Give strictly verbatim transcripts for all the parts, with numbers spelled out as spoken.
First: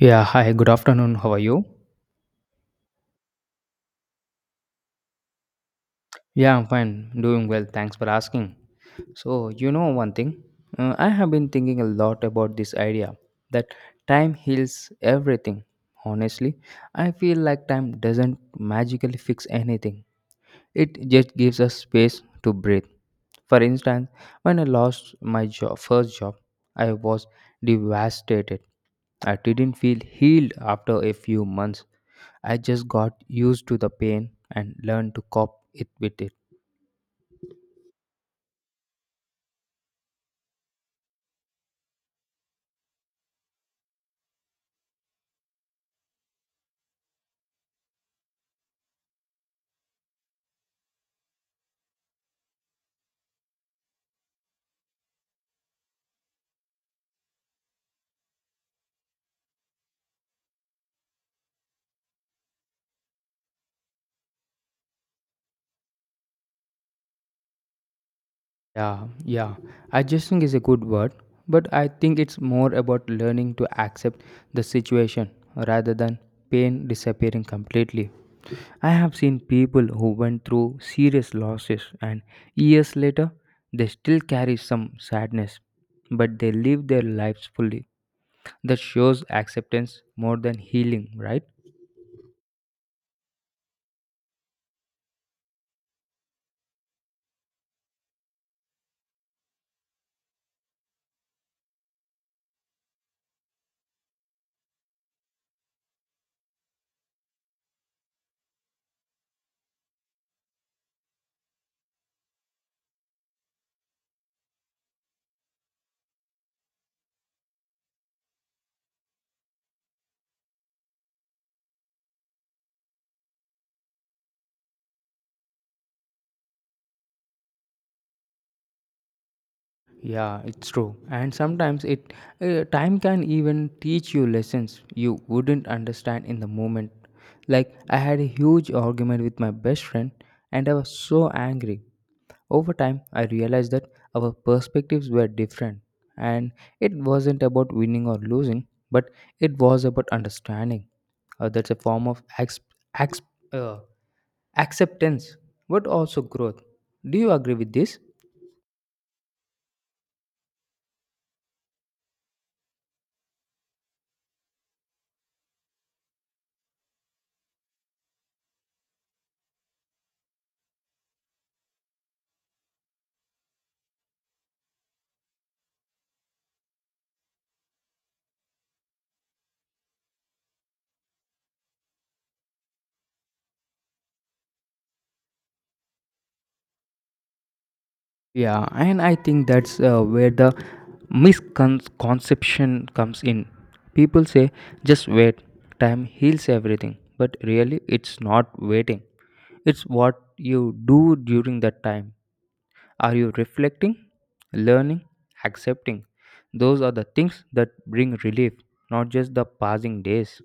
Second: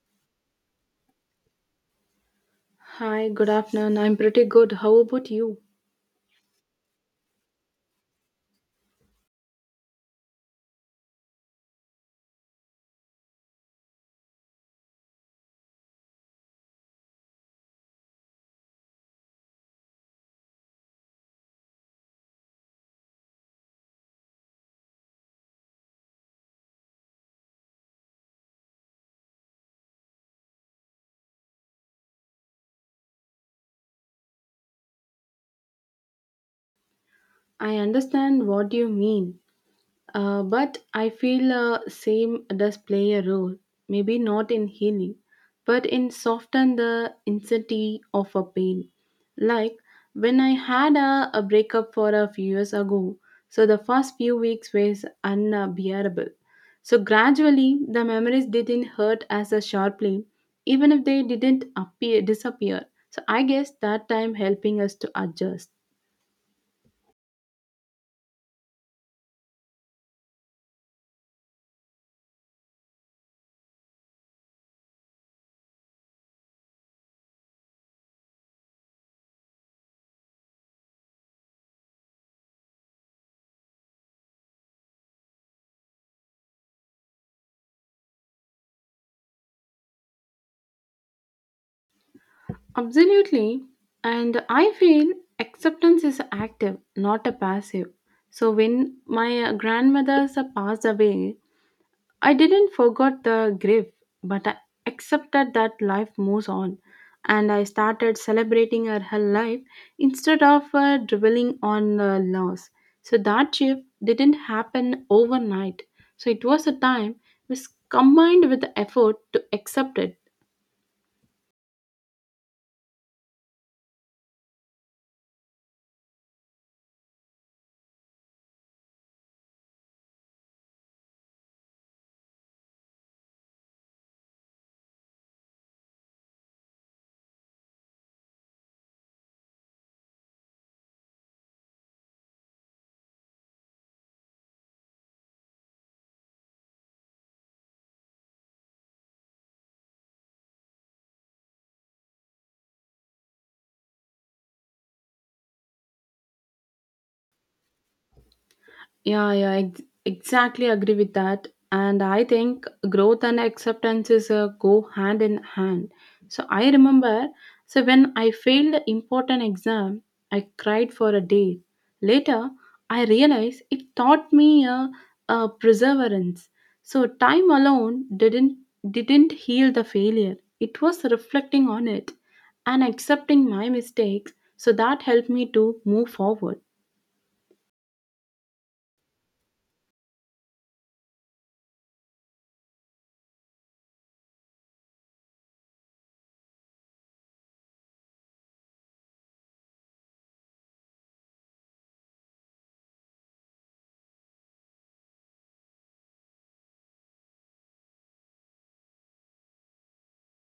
Yeah, hi, good afternoon. How are you? Hi, good afternoon. I'm pretty good. How about you? Yeah, I'm fine. Doing well. Thanks for asking. So, you know one thing? Uh, I have been thinking a lot about this idea that time heals everything. Honestly, I feel like time doesn't magically fix anything, it just gives us space to breathe. For instance, when I lost my job, first job, I was devastated. I didn't feel healed after a few months I just got used to the pain and learned to cope it with it. I understand what you mean. Uh, but I feel uh, same does play a role, maybe not in healing, but in soften the intensity of a pain. Like when I had a, a breakup for a few years ago, so the first few weeks was unbearable. So gradually the memories didn't hurt as a sharply, even if they didn't appear disappear. So I guess that time helping us to adjust. Yeah, yeah. Adjusting is a good word, but I think it's more about learning to accept the situation rather than pain disappearing completely. I have seen people who went through serious losses and years later they still carry some sadness, but they live their lives fully. That shows acceptance more than healing, right? Absolutely. And I feel acceptance is active, not a passive. So when my uh, grandmothers uh, passed away, I didn't forget the grief, but I accepted that life moves on. And I started celebrating her, her life instead of uh, dwelling on the loss. So that shift didn't happen overnight. So it was a time which combined with the effort to accept it. Yeah, it's true. And sometimes it uh, time can even teach you lessons you wouldn't understand in the moment. Like I had a huge argument with my best friend and I was so angry. Over time, I realized that our perspectives were different and it wasn't about winning or losing, but it was about understanding. Uh, that's a form of ex- ex- uh, acceptance but also growth. Do you agree with this? Yeah, yeah, ex- exactly agree with that. And I think growth and acceptance is uh, go hand in hand. So I remember, so when I failed an important exam, I cried for a day. Later, I realized it taught me a, a perseverance. So time alone didn't didn't heal the failure. It was reflecting on it and accepting my mistakes. So that helped me to move forward. Yeah, and I think that's uh, where the misconception comes in. People say, just wait, time heals everything. But really, it's not waiting, it's what you do during that time. Are you reflecting, learning, accepting? Those are the things that bring relief, not just the passing days.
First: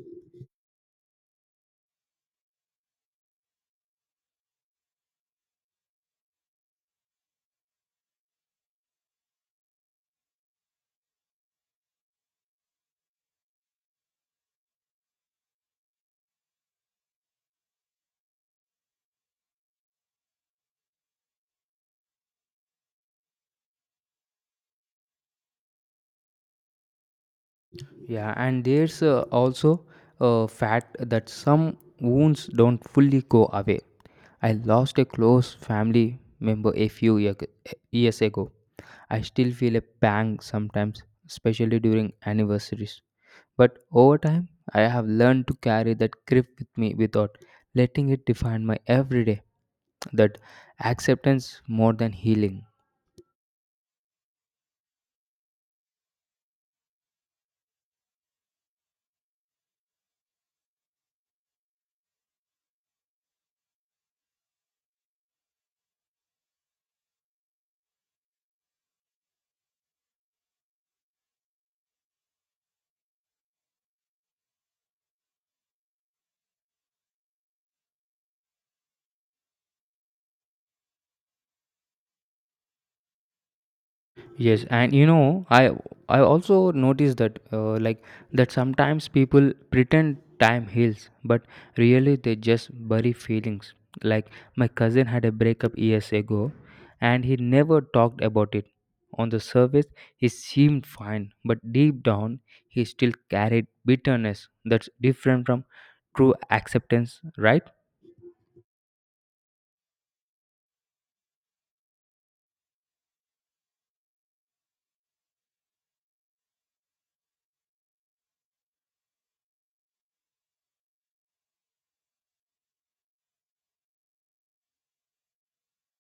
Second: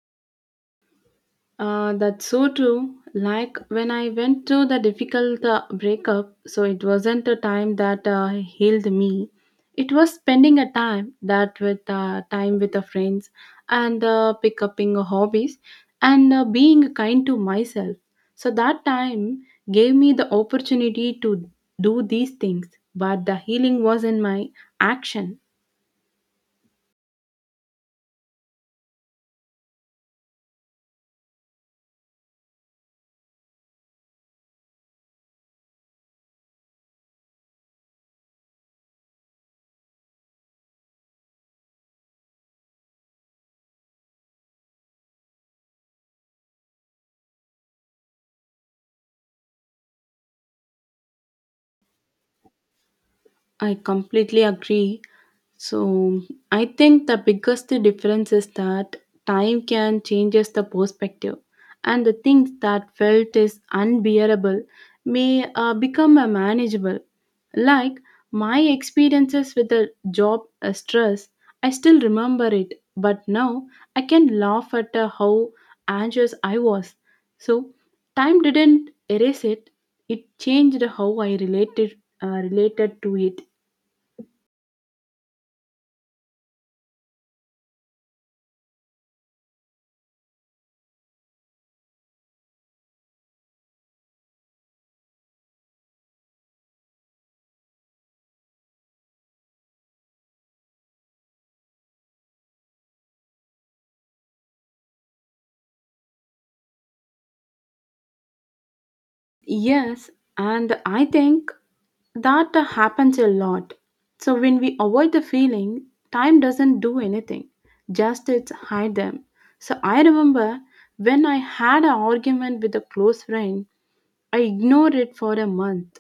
Uh, that's so true. Like when I went through the difficult uh, breakup, so it wasn't a time that uh, healed me. It was spending a time that with uh, time with the friends and uh, pick upping hobbies and uh, being kind to myself. So that time gave me the opportunity to do these things, but the healing was in my action. Yeah, and there's uh, also a fact that some wounds don't fully go away. I lost a close family member a few year, years ago. I still feel a pang sometimes, especially during anniversaries. But over time, I have learned to carry that grief with me without letting it define my everyday. That acceptance more than healing. I completely agree. So I think the biggest difference is that time can changes the perspective, and the things that felt is unbearable may uh, become a manageable. Like my experiences with the job uh, stress, I still remember it, but now I can laugh at uh, how anxious I was. So time didn't erase it; it changed how I related uh, related to it. Yes, and you know, I I also noticed that uh, like that sometimes people pretend time heals, but really they just bury feelings. Like my cousin had a breakup years ago, and he never talked about it. On the surface, he seemed fine, but deep down, he still carried bitterness. That's different from true acceptance, right? Yes, and I think that happens a lot. So when we avoid the feeling, time doesn't do anything, just it's hide them. So I remember when I had an argument with a close friend, I ignored it for a month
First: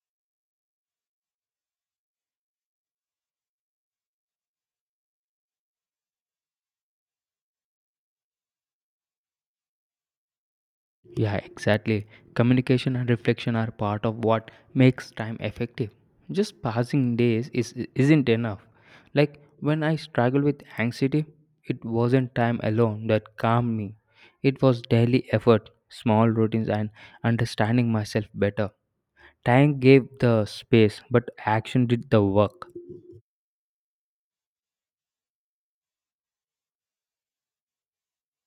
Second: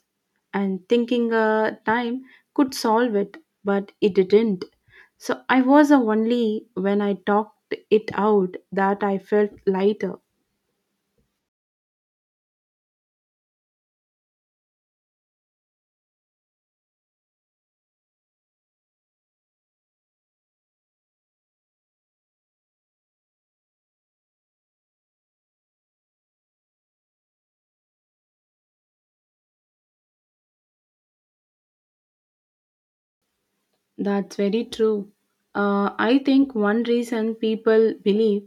and thinking uh, time could solve it, but it didn't. So I was the only when I talked it out that I felt lighter. Yeah, exactly. Communication and reflection are part of what makes time effective. Just passing days is isn't enough. Like when I struggled with anxiety, it wasn't time alone that calmed me. It was daily effort, small routines and understanding myself better. Time gave the space, but action did the work. That's very true. Uh, I think one reason people believe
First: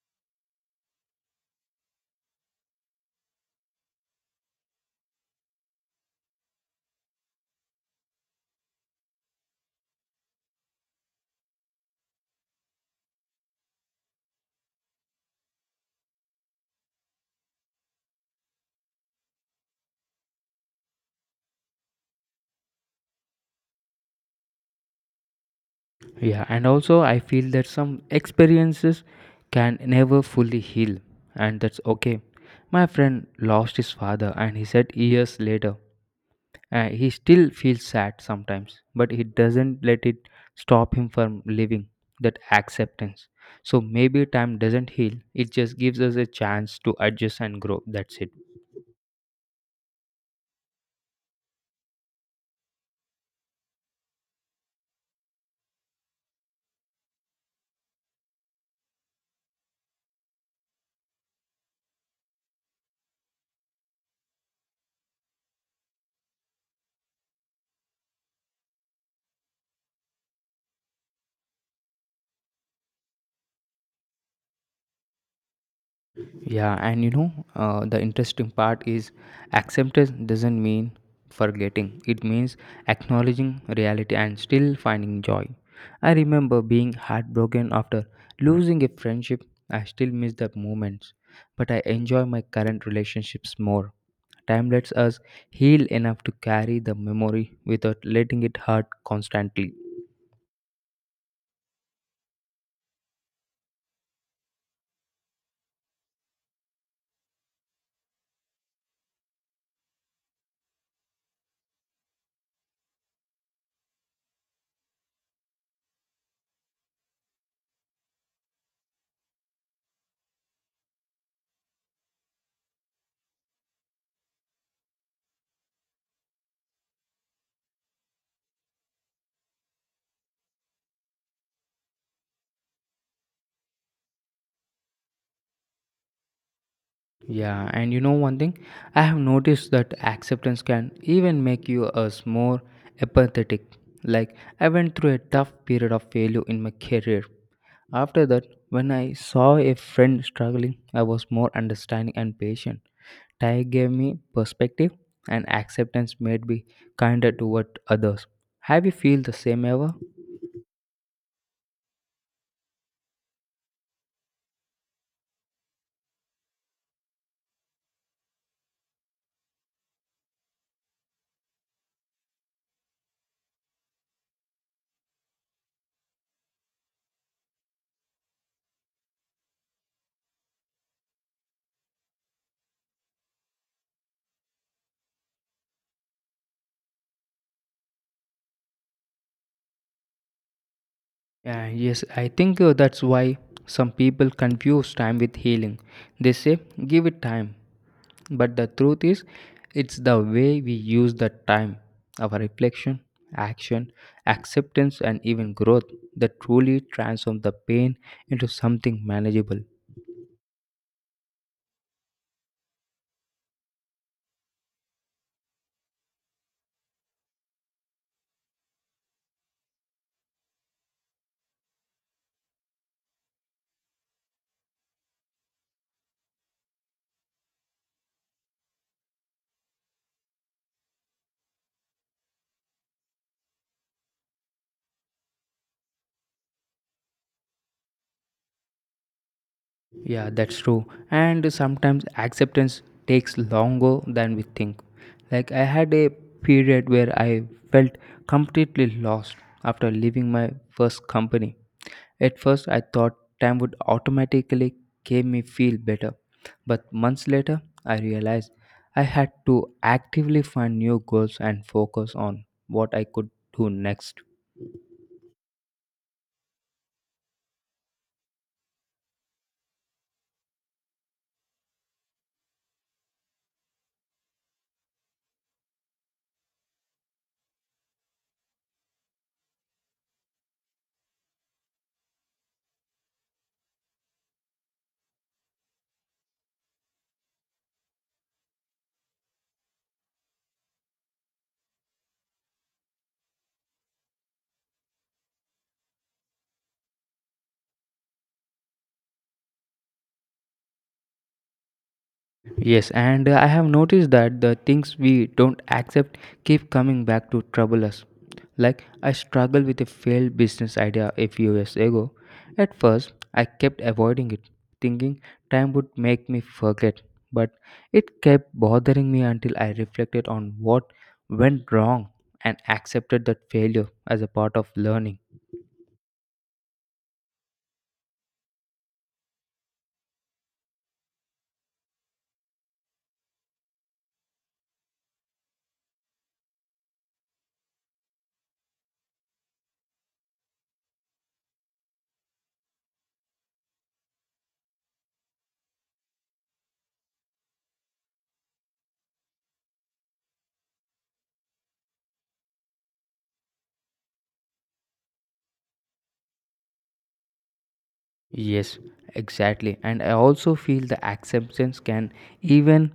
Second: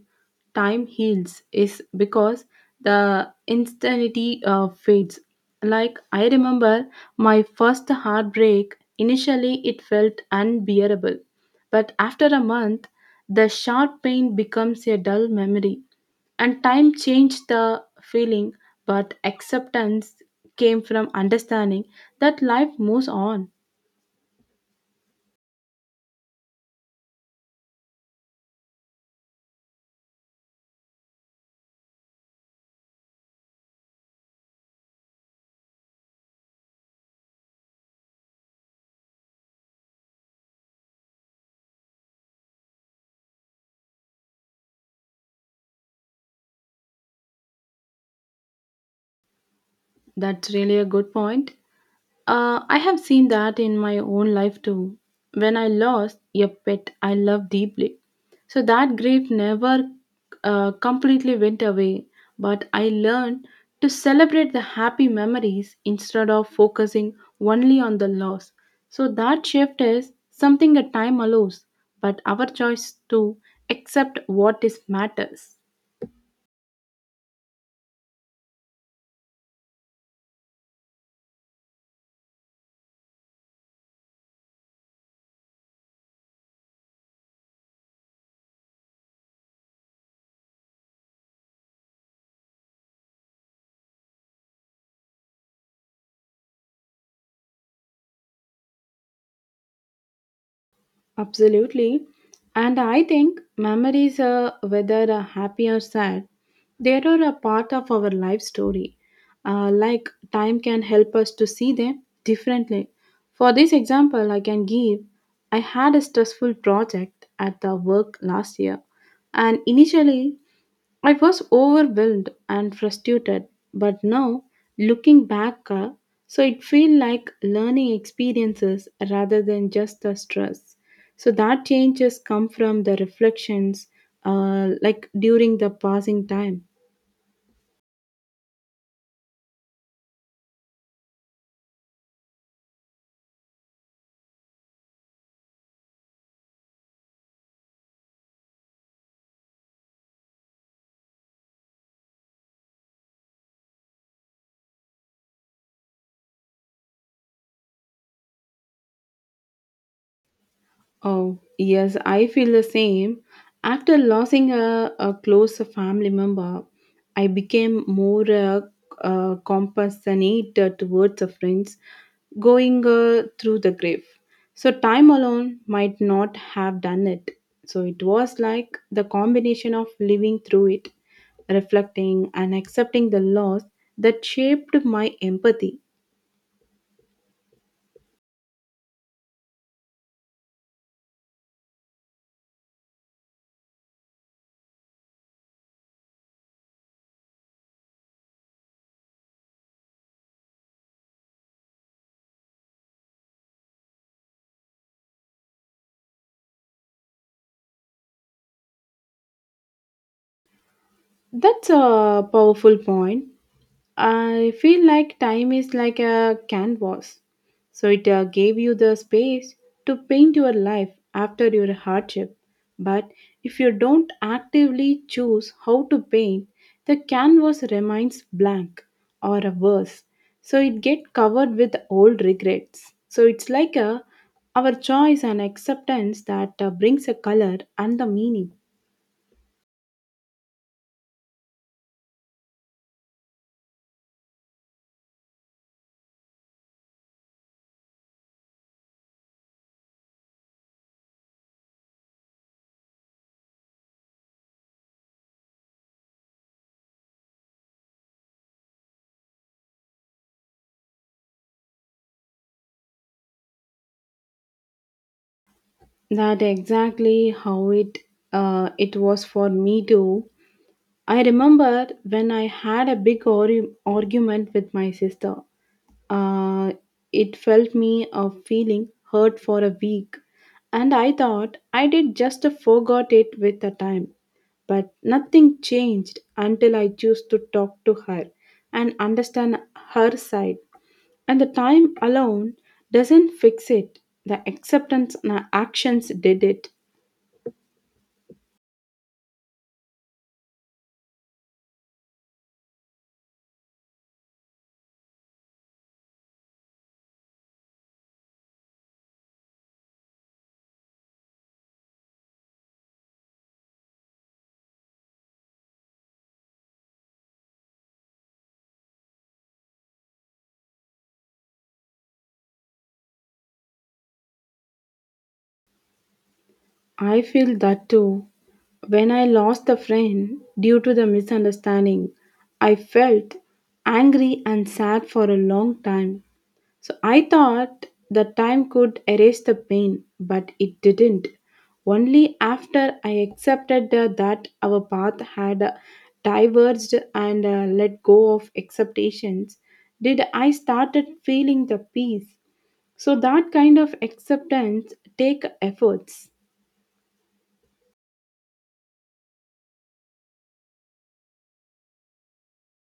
time heals is because the instantity uh, fades. Like, I remember my first heartbreak, initially it felt unbearable. But after a month, the sharp pain becomes a dull memory. And time changed the feeling, but acceptance came from understanding that life moves on. Yeah, and also I feel that some experiences can never fully heal, and that's okay. My friend lost his father, and he said years later, uh, he still feels sad sometimes, but he doesn't let it stop him from living that acceptance. So maybe time doesn't heal, it just gives us a chance to adjust and grow. That's it. That's really a good point. Uh, I have seen that in my own life too. When I lost a pet I loved deeply, so that grief never uh, completely went away. But I learned to celebrate the happy memories instead of focusing only on the loss. So that shift is something that time allows, but our choice to accept what is matters. Yeah, and you know, uh, the interesting part is acceptance doesn't mean forgetting, it means acknowledging reality and still finding joy. I remember being heartbroken after losing a friendship. I still miss the moments, but I enjoy my current relationships more. Time lets us heal enough to carry the memory without letting it hurt constantly. Absolutely. And I think memories are whether are happy or sad, they are a part of our life story. Uh, like time can help us to see them differently. For this example, I can give I had a stressful project at the work last year, and initially I was overwhelmed and frustrated, but now looking back, uh, so it feel like learning experiences rather than just the stress. So that changes come from the reflections, uh, like during the passing time. Yeah, and you know one thing, I have noticed that acceptance can even make you us more empathetic. Like I went through a tough period of failure in my career. After that, when I saw a friend struggling, I was more understanding and patient. Thai gave me perspective and acceptance made me kinder toward others. Have you feel the same ever? Oh, yes, I feel the same. After losing a, a close family member, I became more uh, uh, compassionate towards the friends going uh, through the grave. So, time alone might not have done it. So, it was like the combination of living through it, reflecting, and accepting the loss that shaped my empathy. Yeah, yes, I think uh, that's why some people confuse time with healing. They say, give it time. But the truth is, it's the way we use the time, our reflection, action, acceptance, and even growth that truly transform the pain into something manageable. That's a powerful point. I feel like time is like a canvas. So it uh, gave you the space to paint your life after your hardship. But if you don't actively choose how to paint, the canvas remains blank or a worse. So it get covered with old regrets. So it's like a our choice and acceptance that uh, brings a color and the meaning. Yeah, that's true. And sometimes acceptance takes longer than we think. Like, I had a period where I felt completely lost after leaving my first company. At first, I thought time would automatically make me feel better. But months later, I realized I had to actively find new goals and focus on what I could do next. That exactly how it uh, it was for me too. I remember when I had a big argu- argument with my sister. Uh, it felt me a feeling hurt for a week, and I thought I did just forgot it with the time. But nothing changed until I chose to talk to her and understand her side. And the time alone doesn't fix it. The acceptance and actions did it. Yes, and uh, I have noticed that the things we don't accept keep coming back to trouble us. Like I struggled with a failed business idea a few years ago. At first, I kept avoiding it, thinking time would make me forget, but it kept bothering me until I reflected on what went wrong and accepted that failure as a part of learning. I feel that too. When I lost a friend due to the misunderstanding, I felt angry and sad for a long time. So I thought the time could erase the pain, but it didn't. Only after I accepted uh, that our path had uh, diverged and uh, let go of expectations did I started feeling the peace. So that kind of acceptance take efforts. Yes, exactly. And I also feel the acceptance can even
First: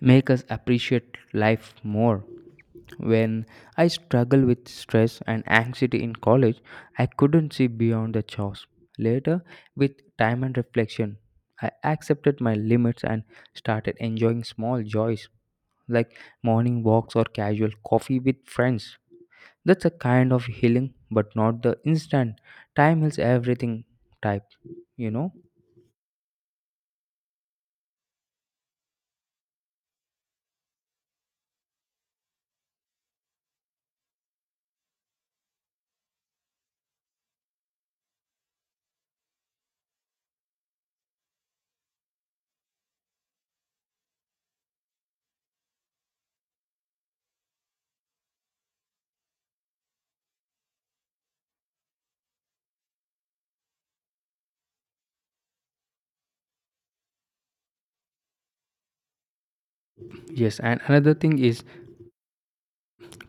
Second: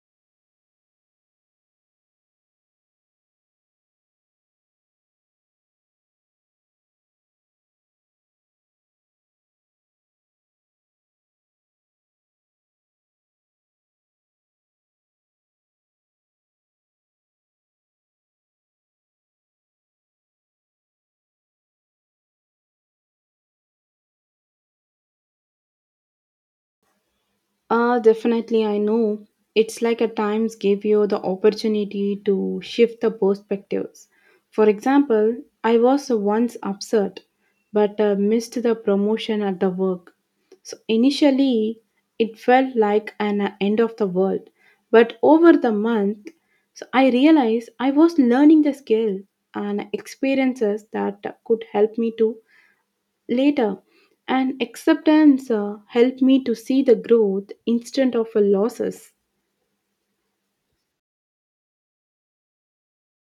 make us appreciate life more. When I struggled with stress and anxiety in college, I couldn't see beyond the chores. Later, with time and reflection, I accepted my limits and started enjoying small joys like morning walks or casual coffee with friends. That's a kind of healing, but not the instant time heals everything type, you know? Uh, definitely, I know. It's like at times give you the opportunity to shift the perspectives. For example, I was once upset but uh, missed the promotion at the work. So initially, it felt like an uh, end of the world. But over the month, so I realized I was learning the skill and experiences that could help me to. Later, an acceptance uh, helped me to see the growth instead of a losses. Yes, and another thing is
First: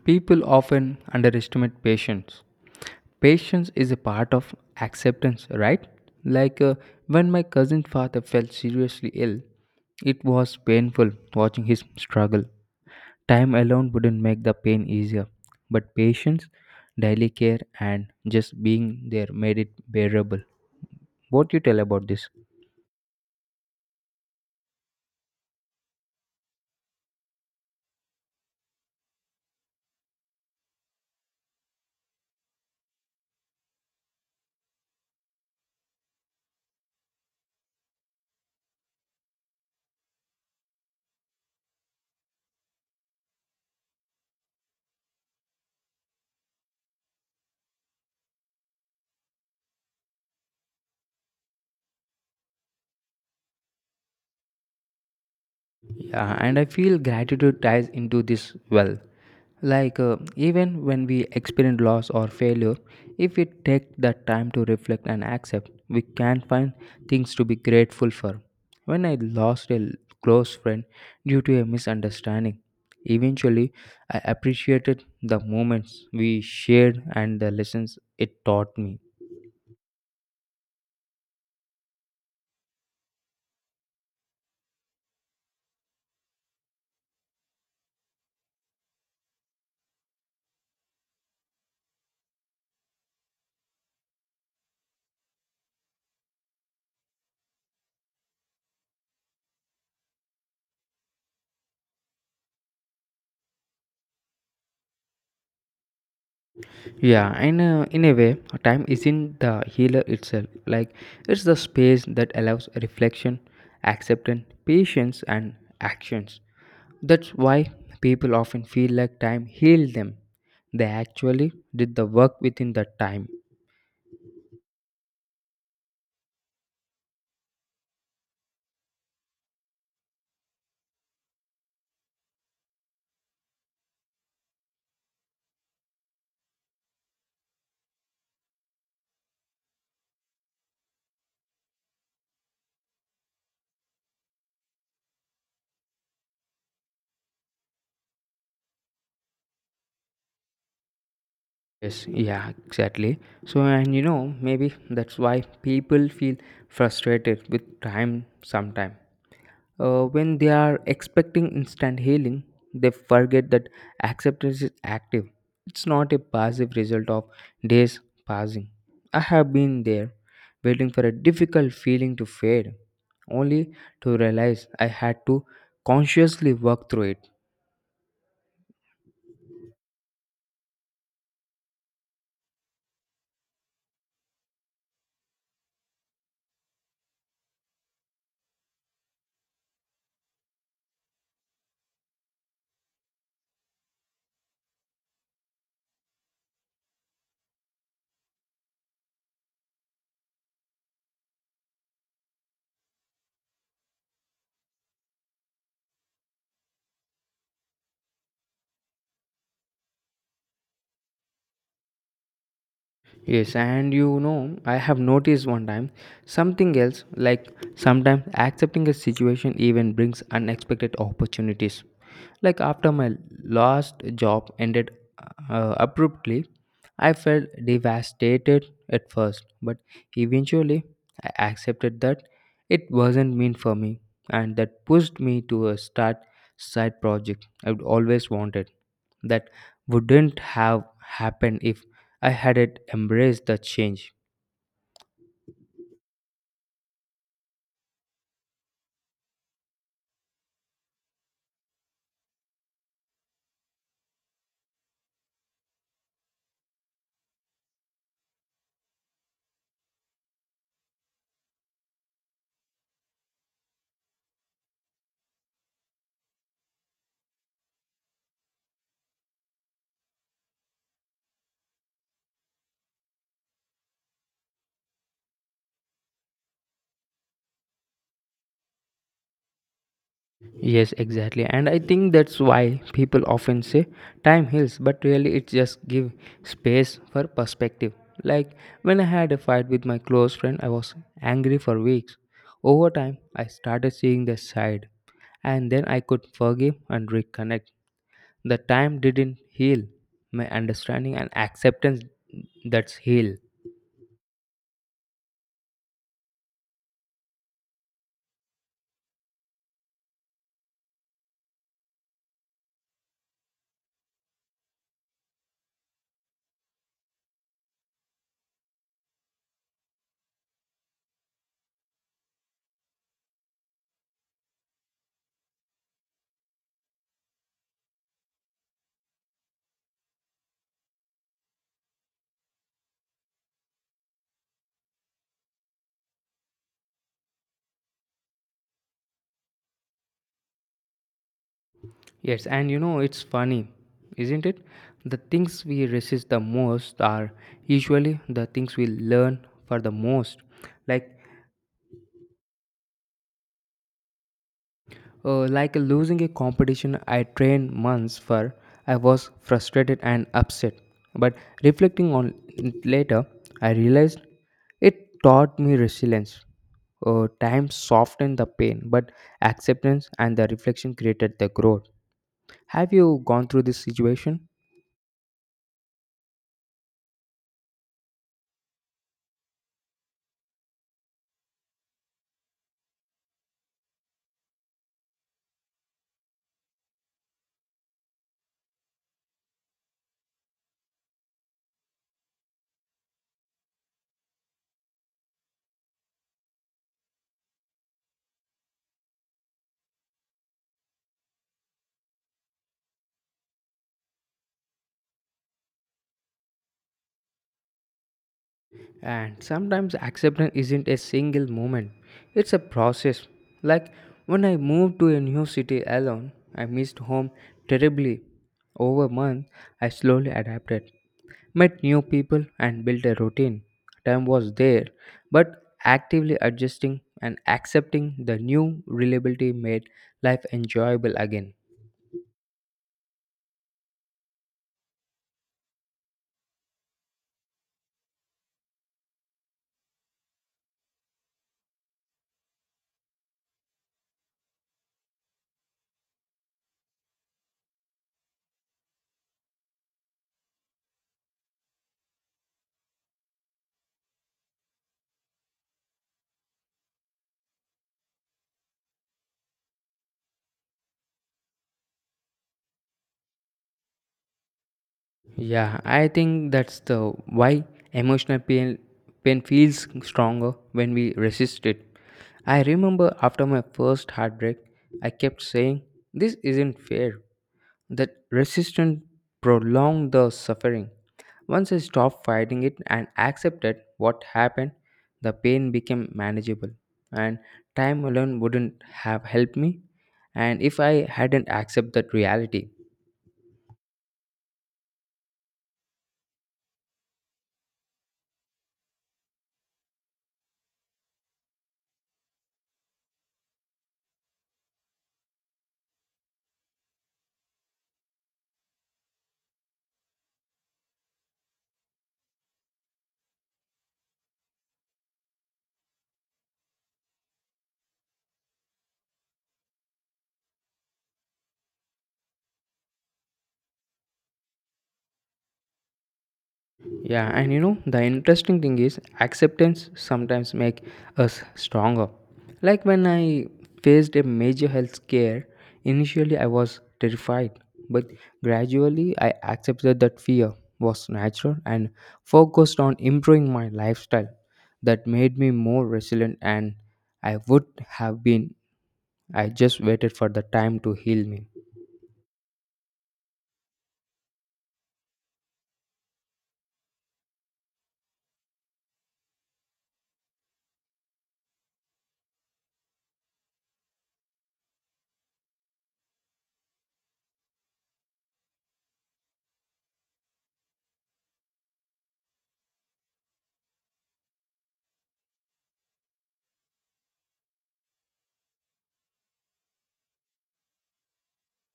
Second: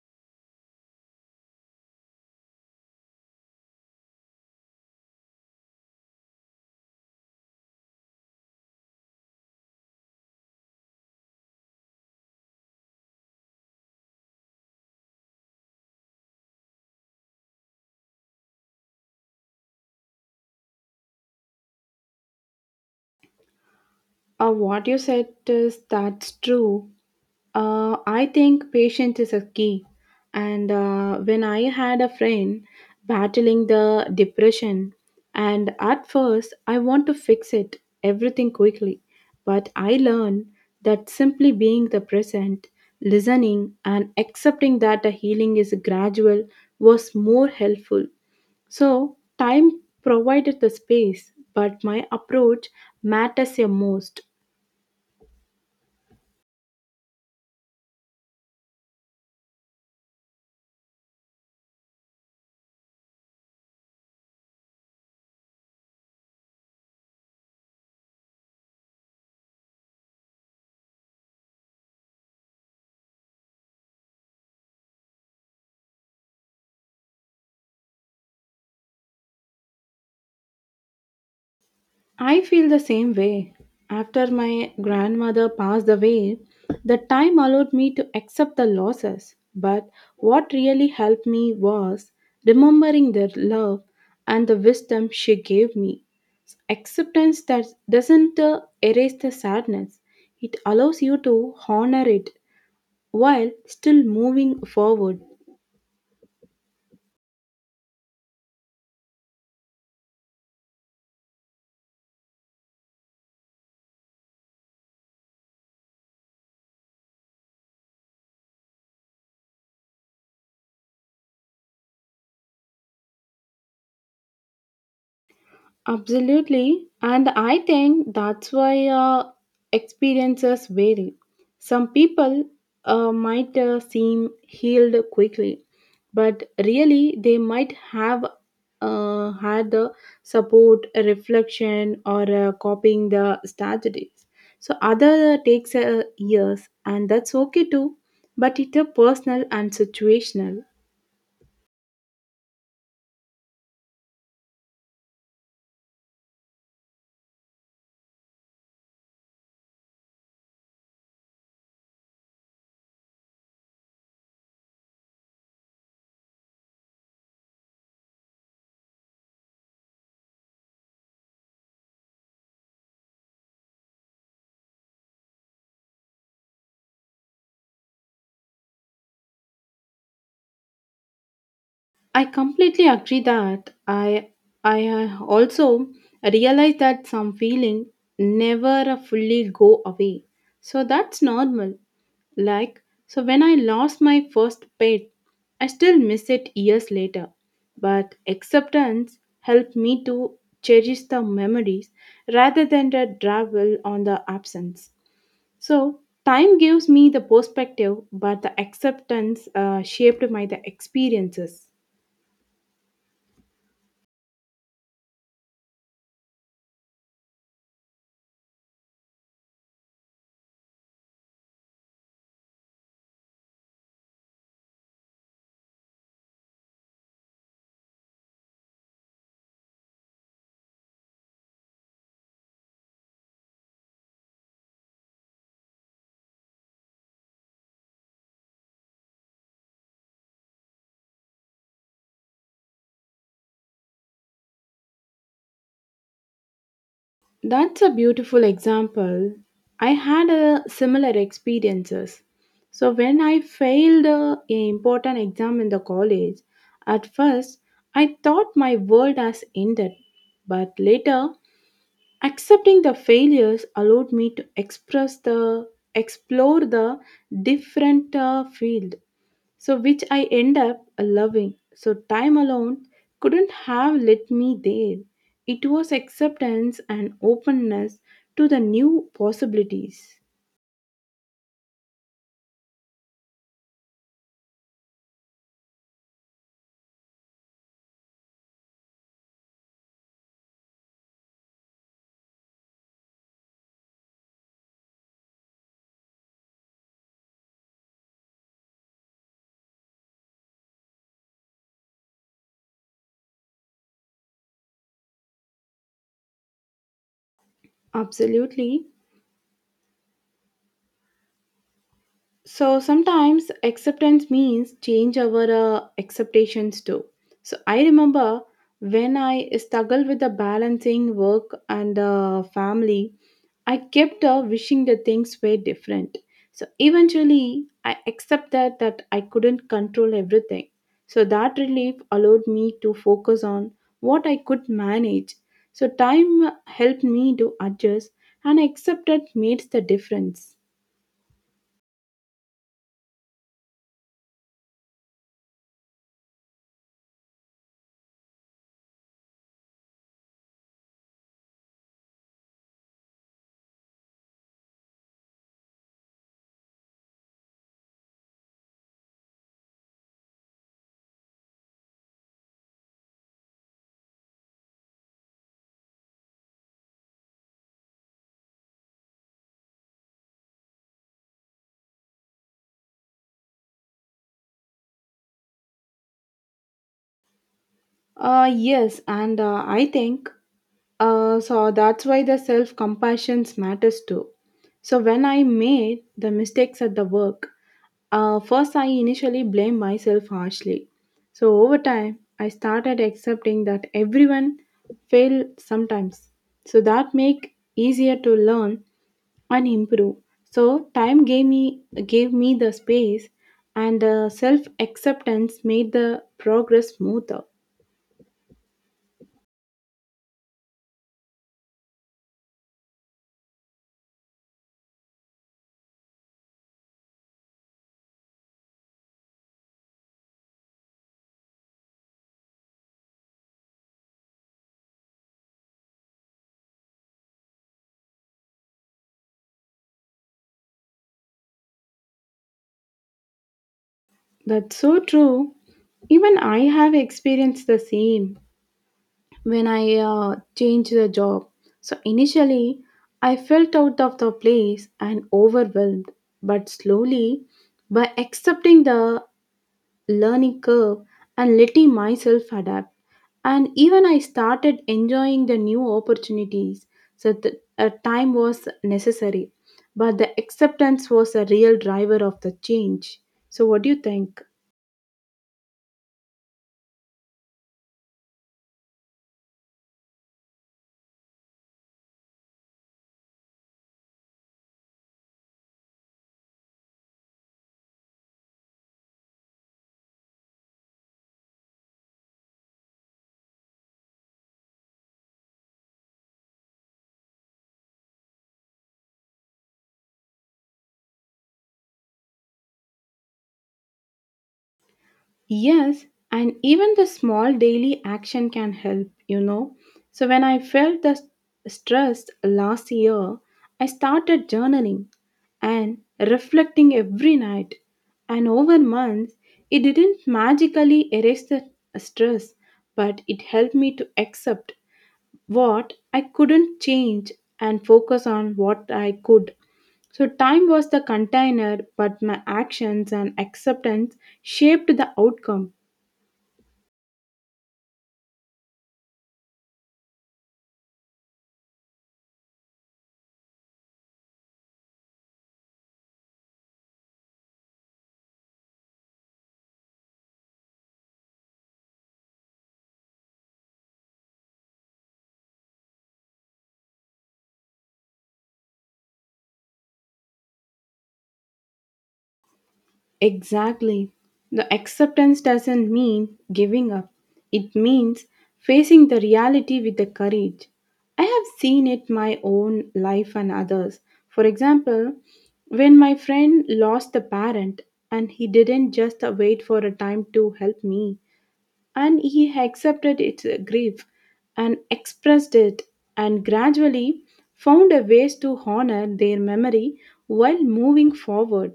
people often underestimate patience. Patience is a part of acceptance, right? Like uh, when my cousin's father fell seriously ill, it was painful watching his struggle. Time alone wouldn't make the pain easier, but patience, daily care, and just being there made it bearable. What you tell about this? Uh, what you said is that's true. Uh, I think patience is a key. And uh, when I had a friend battling the depression, and at first I want to fix it everything quickly, but I learned that simply being the present, listening, and accepting that the healing is gradual was more helpful. So, time provided the space, but my approach matters the most. Yeah, and I feel gratitude ties into this well. Like, uh, even when we experience loss or failure, if we take that time to reflect and accept, we can find things to be grateful for. When I lost a close friend due to a misunderstanding, eventually I appreciated the moments we shared and the lessons it taught me. I feel the same way. After my grandmother passed away, the time allowed me to accept the losses. But what really helped me was remembering the love and the wisdom she gave me. Acceptance that doesn't uh, erase the sadness, it allows you to honor it while still moving forward. Yeah, and uh, in a way, time isn't the healer itself. Like, it's the space that allows reflection, acceptance, patience, and actions. That's why people often feel like time healed them. They actually did the work within that time. Absolutely. And I think that's why uh, experiences vary. Some people uh, might uh, seem healed quickly, but really they might have uh, had the support, reflection, or uh, copying the strategies. So other takes uh, years, and that's okay too. But it's a personal and situational. Yes, yeah, exactly. So, and you know, maybe that's why people feel frustrated with time sometimes. Uh, when they are expecting instant healing, they forget that acceptance is active. It's not a passive result of days passing. I have been there, waiting for a difficult feeling to fade, only to realize I had to consciously work through it. I completely agree that I I uh, also realize that some feeling never fully go away. So that's normal. Like so when I lost my first pet, I still miss it years later. But acceptance helped me to cherish the memories rather than the travel on the absence. So time gives me the perspective, but the acceptance uh, shaped my the experiences. Yes, and you know, I have noticed one time something else like sometimes accepting a situation even brings unexpected opportunities. Like after my last job ended uh, abruptly, I felt devastated at first, but eventually I accepted that it wasn't meant for me, and that pushed me to a start side project I'd always wanted that wouldn't have happened if I hadn't embraced the change. That's a beautiful example. I had a similar experiences. So when I failed a a important exam in the college, at first I thought my world has ended, but later accepting the failures allowed me to express the explore the different uh, field so which I end up uh, loving. So time alone couldn't have led me there. It was acceptance and openness to the new possibilities. Yes, exactly. And I think that's why people often say time heals, but really it just give space for perspective. Like when I had a fight with my close friend, I was angry for weeks. Over time, I started seeing the side, and then I could forgive and reconnect. The time didn't heal my understanding and acceptance that's heal. Absolutely. So sometimes acceptance means change our uh, expectations too. So I remember when I struggled with the balancing work and uh, family, I kept uh, wishing the things were different. So eventually, I accept that that I couldn't control everything. So that relief allowed me to focus on what I could manage. So time helped me to adjust, and accept that made the difference. Yes, and you know, it's funny, isn't it? The things we resist the most are usually the things we learn for the most. Like, uh, like losing a competition I trained months for, I was frustrated and upset. But reflecting on it later, I realized it taught me resilience. Uh, time softened the pain, but acceptance and the reflection created the growth. Have you gone through this situation? Uh, yes, and uh, I think uh, so that's why the self compassion matters too. So when I made the mistakes at the work, uh, first I initially blamed myself harshly. So over time, I started accepting that everyone fail sometimes. So that make easier to learn and improve. So time gave me gave me the space, and uh, self acceptance made the progress smoother. And sometimes acceptance isn't a single moment, it's a process. Like when I moved to a new city alone, I missed home terribly. Over a month, I slowly adapted, met new people, and built a routine. Time was there, but actively adjusting and accepting the new reliability made life enjoyable again. That's so true. Even I have experienced the same when I uh, changed the job. So initially, I felt out of the place and overwhelmed, but slowly, by accepting the learning curve and letting myself adapt, and even I started enjoying the new opportunities. So the uh, time was necessary, but the acceptance was a real driver of the change. So what do you think? Yeah, I think that's the why emotional pain pain feels stronger when we resist it. I remember after my first heartbreak, I kept saying, "This isn't fair." That resistance prolonged the suffering. Once I stopped fighting it and accepted what happened, the pain became manageable, and time alone wouldn't have helped me. And if I hadn't accepted that reality, Yes, and even the small daily action can help, you know. So, when I felt the s- stress last year, I started journaling and reflecting every night. And over months, it didn't magically erase the stress, but it helped me to accept what I couldn't change and focus on what I could. So, time was the container, but my actions and acceptance shaped the outcome. Yeah, and you know, the interesting thing is acceptance sometimes make us stronger. Like when I faced a major health scare, initially I was terrified, but gradually I accepted that fear was natural and focused on improving my lifestyle. That made me more resilient and I would have been I just waited for the time to heal me. Exactly. The acceptance doesn't mean giving up, it means facing the reality with the courage. I have seen it my own life and others. For example, when my friend lost a parent and he didn't just wait for a time to help me and he accepted its grief and expressed it and gradually found a ways to honor their memory while moving forward.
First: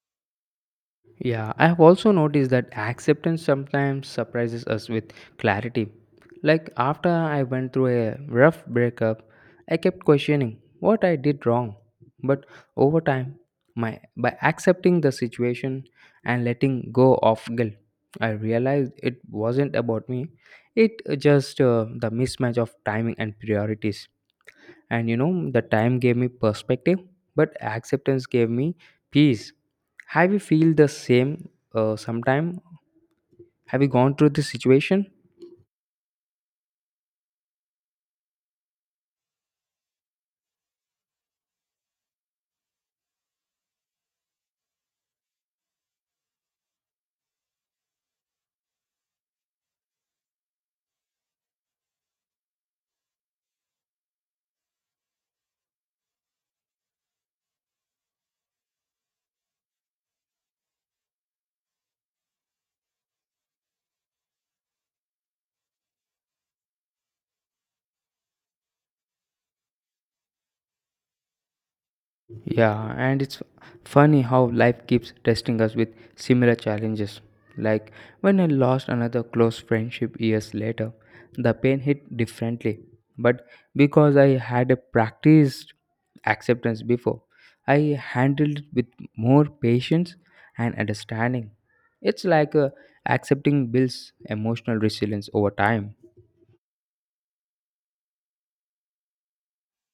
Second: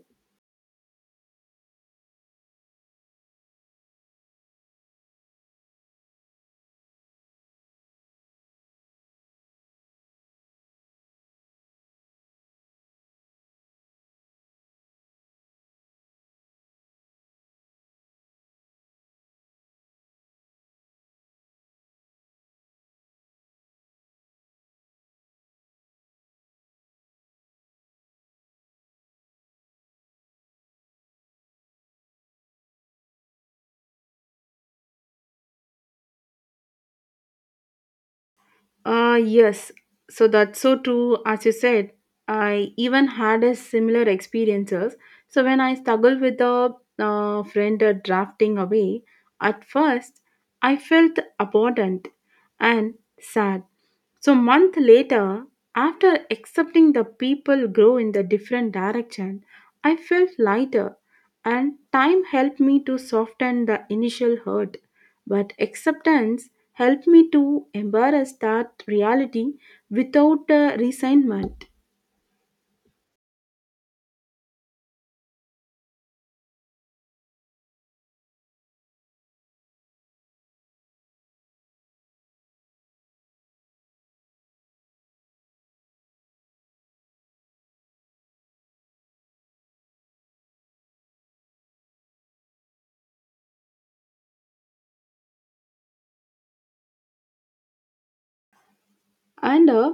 Yeah, I have also noticed that acceptance sometimes surprises us with clarity. Like after I went through a rough breakup, I kept questioning what I did wrong. But over time, my by accepting the situation and letting go of guilt, I realized it wasn't about me. It just uh, the mismatch of timing and priorities and you know the time gave me perspective but acceptance gave me peace have you feel the same uh, sometime have you gone through this situation Ah yes, so that's so true. As you said, I even had a similar experiences. So when I struggled with a uh, friend uh, drafting away, at first I felt abandoned and sad. So month later, after accepting the people grow in the different direction, I felt lighter and time helped me to soften the initial hurt. But acceptance helped me to embrace that reality without uh, resentment. Yeah, and it's funny how life keeps testing us with similar challenges. Like when I lost another close friendship years later, the pain hit differently. But because I had a practiced acceptance before, I handled it with more patience and understanding. It's like uh, accepting builds emotional resilience over time. And uh,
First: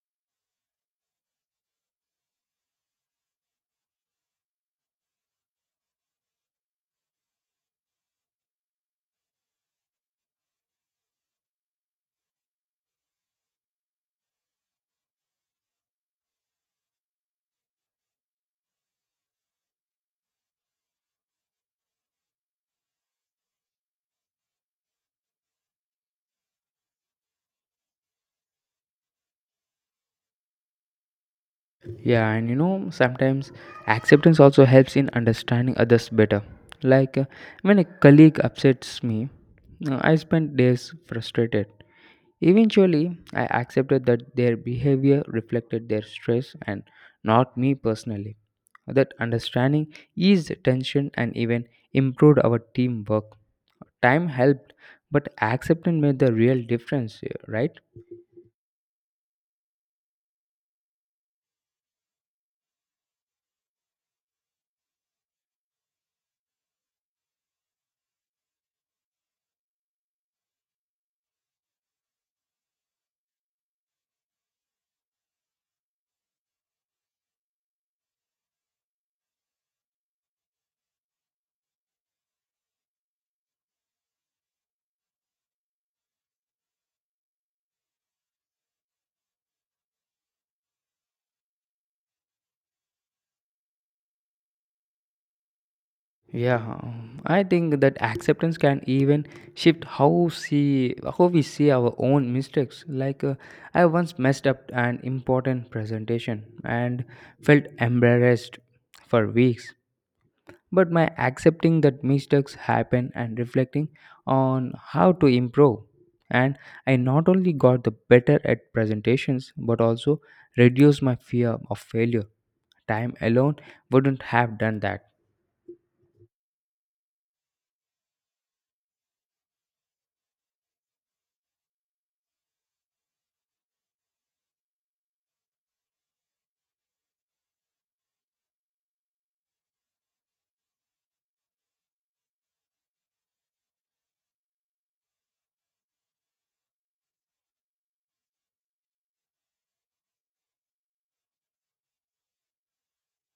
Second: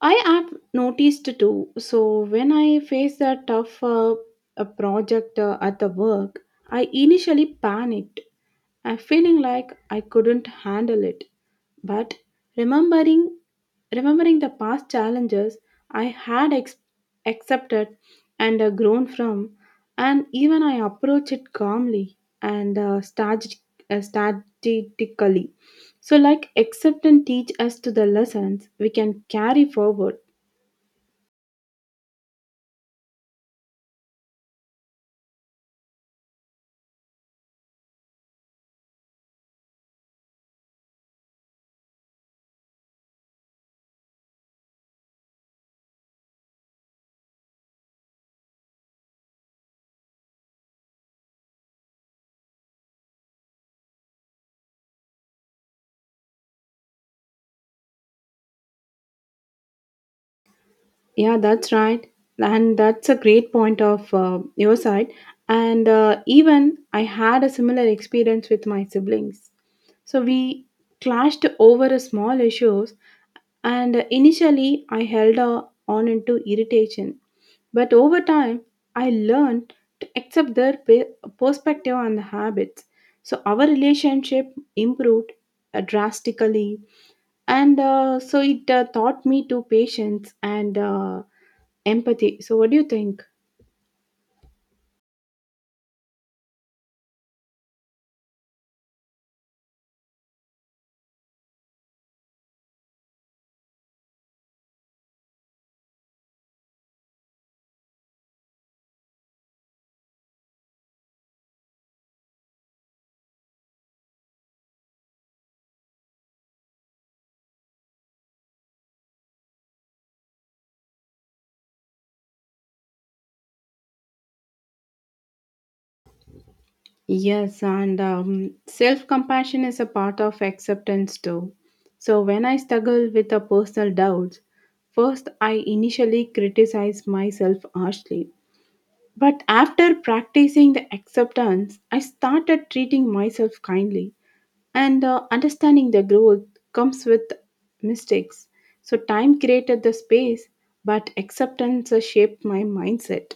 I have noticed too. So when I face a tough uh, a project uh, at the work, I initially panicked. I'm feeling like I couldn't handle it. But remembering Remembering the past challenges I had ex- accepted and uh, grown from, and even I approach it calmly and uh, strateg- uh, strategically. So, like accept and teach us to the lessons we can carry forward. Yeah, and you know, sometimes acceptance also helps in understanding others better. Like uh, when a colleague upsets me, uh, I spent days frustrated. Eventually, I accepted that their behavior reflected their stress and not me personally. That understanding eased tension and even improved our teamwork. Time helped, but acceptance made the real difference, right? Yeah, that's right. And that's a great point of uh, your side. And uh, even I had a similar experience with my siblings. So we clashed over a small issues and initially I held uh, on into irritation. But over time, I learned to accept their pe- perspective and habits. So our relationship improved uh, drastically and uh, so it uh, taught me to patience and uh, empathy. So what do you think? Yeah, um, I think that acceptance can even shift how see how we see our own mistakes. Like uh, I once messed up an important presentation and felt embarrassed for weeks. But my accepting that mistakes happen and reflecting on how to improve, and I not only got the better at presentations but also reduced my fear of failure. Time alone wouldn't have done that. Yes and um, self-compassion is a part of acceptance too. So when I struggle with a personal doubts, first I initially criticize myself harshly, but after practicing the acceptance I started treating myself kindly and uh, understanding the growth comes with mistakes. So time created the space, but acceptance uh, shaped my mindset.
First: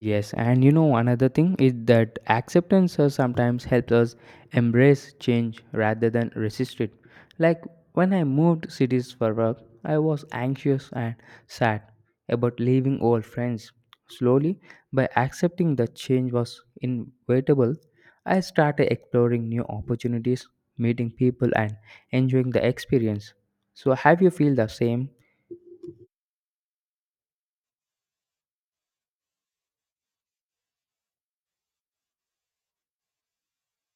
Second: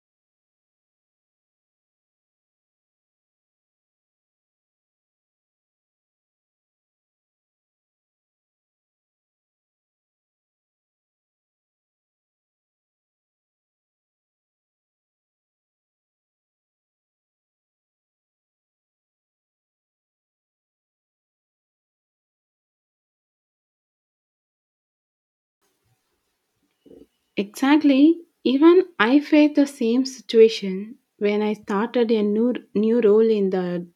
Yes, and you know, another thing is that acceptance uh, sometimes helps us embrace change rather than resist it. Like when I moved cities for work, I was anxious and sad about leaving old friends. Slowly, by accepting that change was inevitable, I started exploring new opportunities, meeting people, and enjoying the experience. So, have you feel the same? Exactly. Even I faced the same situation when I started a new new role in the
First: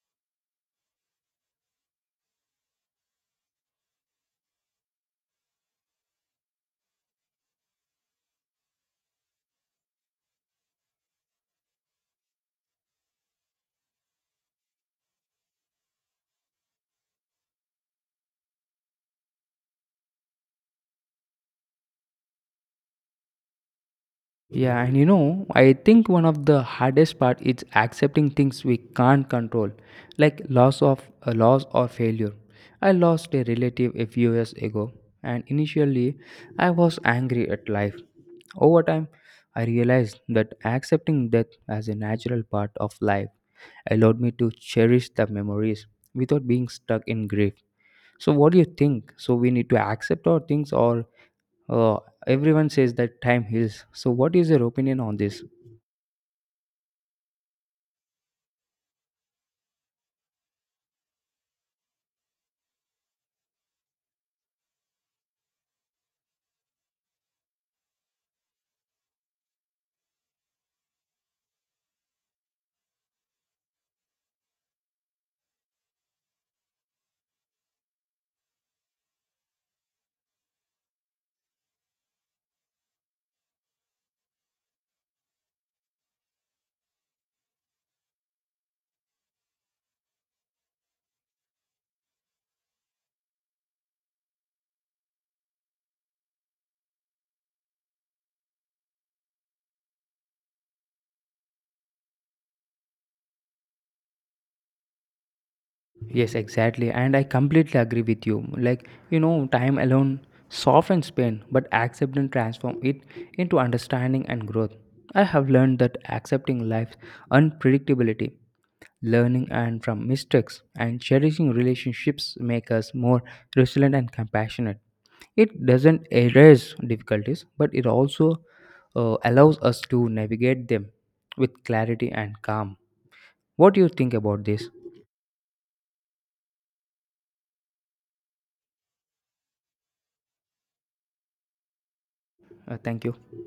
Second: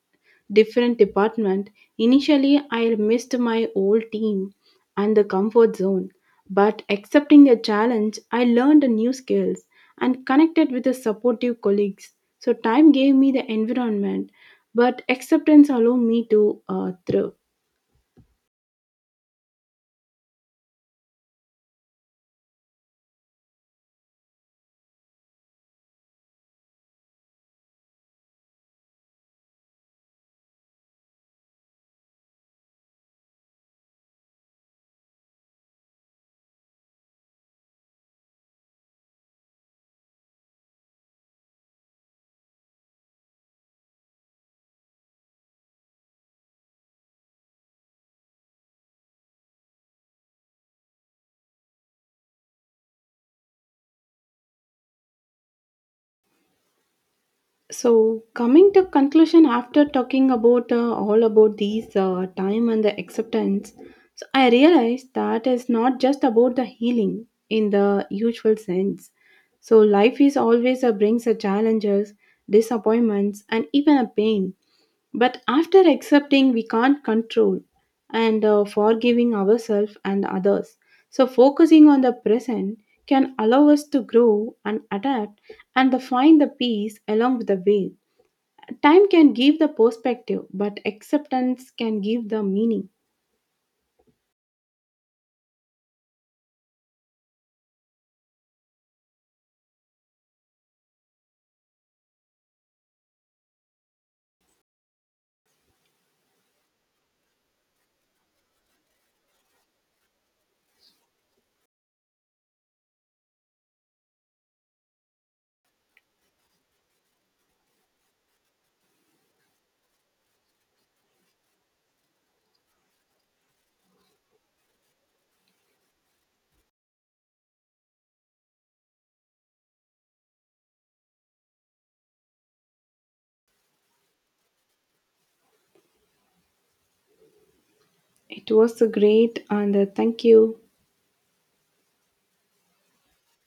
different department. Initially, I missed my old team and the comfort zone, but accepting the challenge, I learned new skills and connected with the supportive colleagues. So time gave me the environment, but acceptance allowed me to uh, thrive. Yeah, and you know, I think one of the hardest part is accepting things we can't control, like loss of a loss or failure. I lost a relative a few years ago, and initially I was angry at life. Over time, I realized that accepting death as a natural part of life allowed me to cherish the memories without being stuck in grief. So what do you think? So we need to accept our things or uh, everyone says that time heals. So, what is your opinion on this? So, coming to conclusion after talking about uh, all about these uh, time and the acceptance, so I realized that it's not just about the healing in the usual sense. So, life is always uh, brings a challenges, disappointments, and even a pain, but after accepting, we can't control and uh, forgiving ourselves and others. So, focusing on the present can allow us to grow and adapt and to find the peace along with the way. Time can give the perspective, but acceptance can give the meaning. Yes, exactly. And I completely agree with you. Like, you know, time alone softens pain, but accept and transform it into understanding and growth. I have learned that accepting life's unpredictability Learning and from mistakes and cherishing relationships make us more resilient and compassionate. It doesn't erase difficulties, but it also uh, allows us to navigate them with clarity and calm. What do you think about this? It was a great and uh, thank you. Uh, thank you.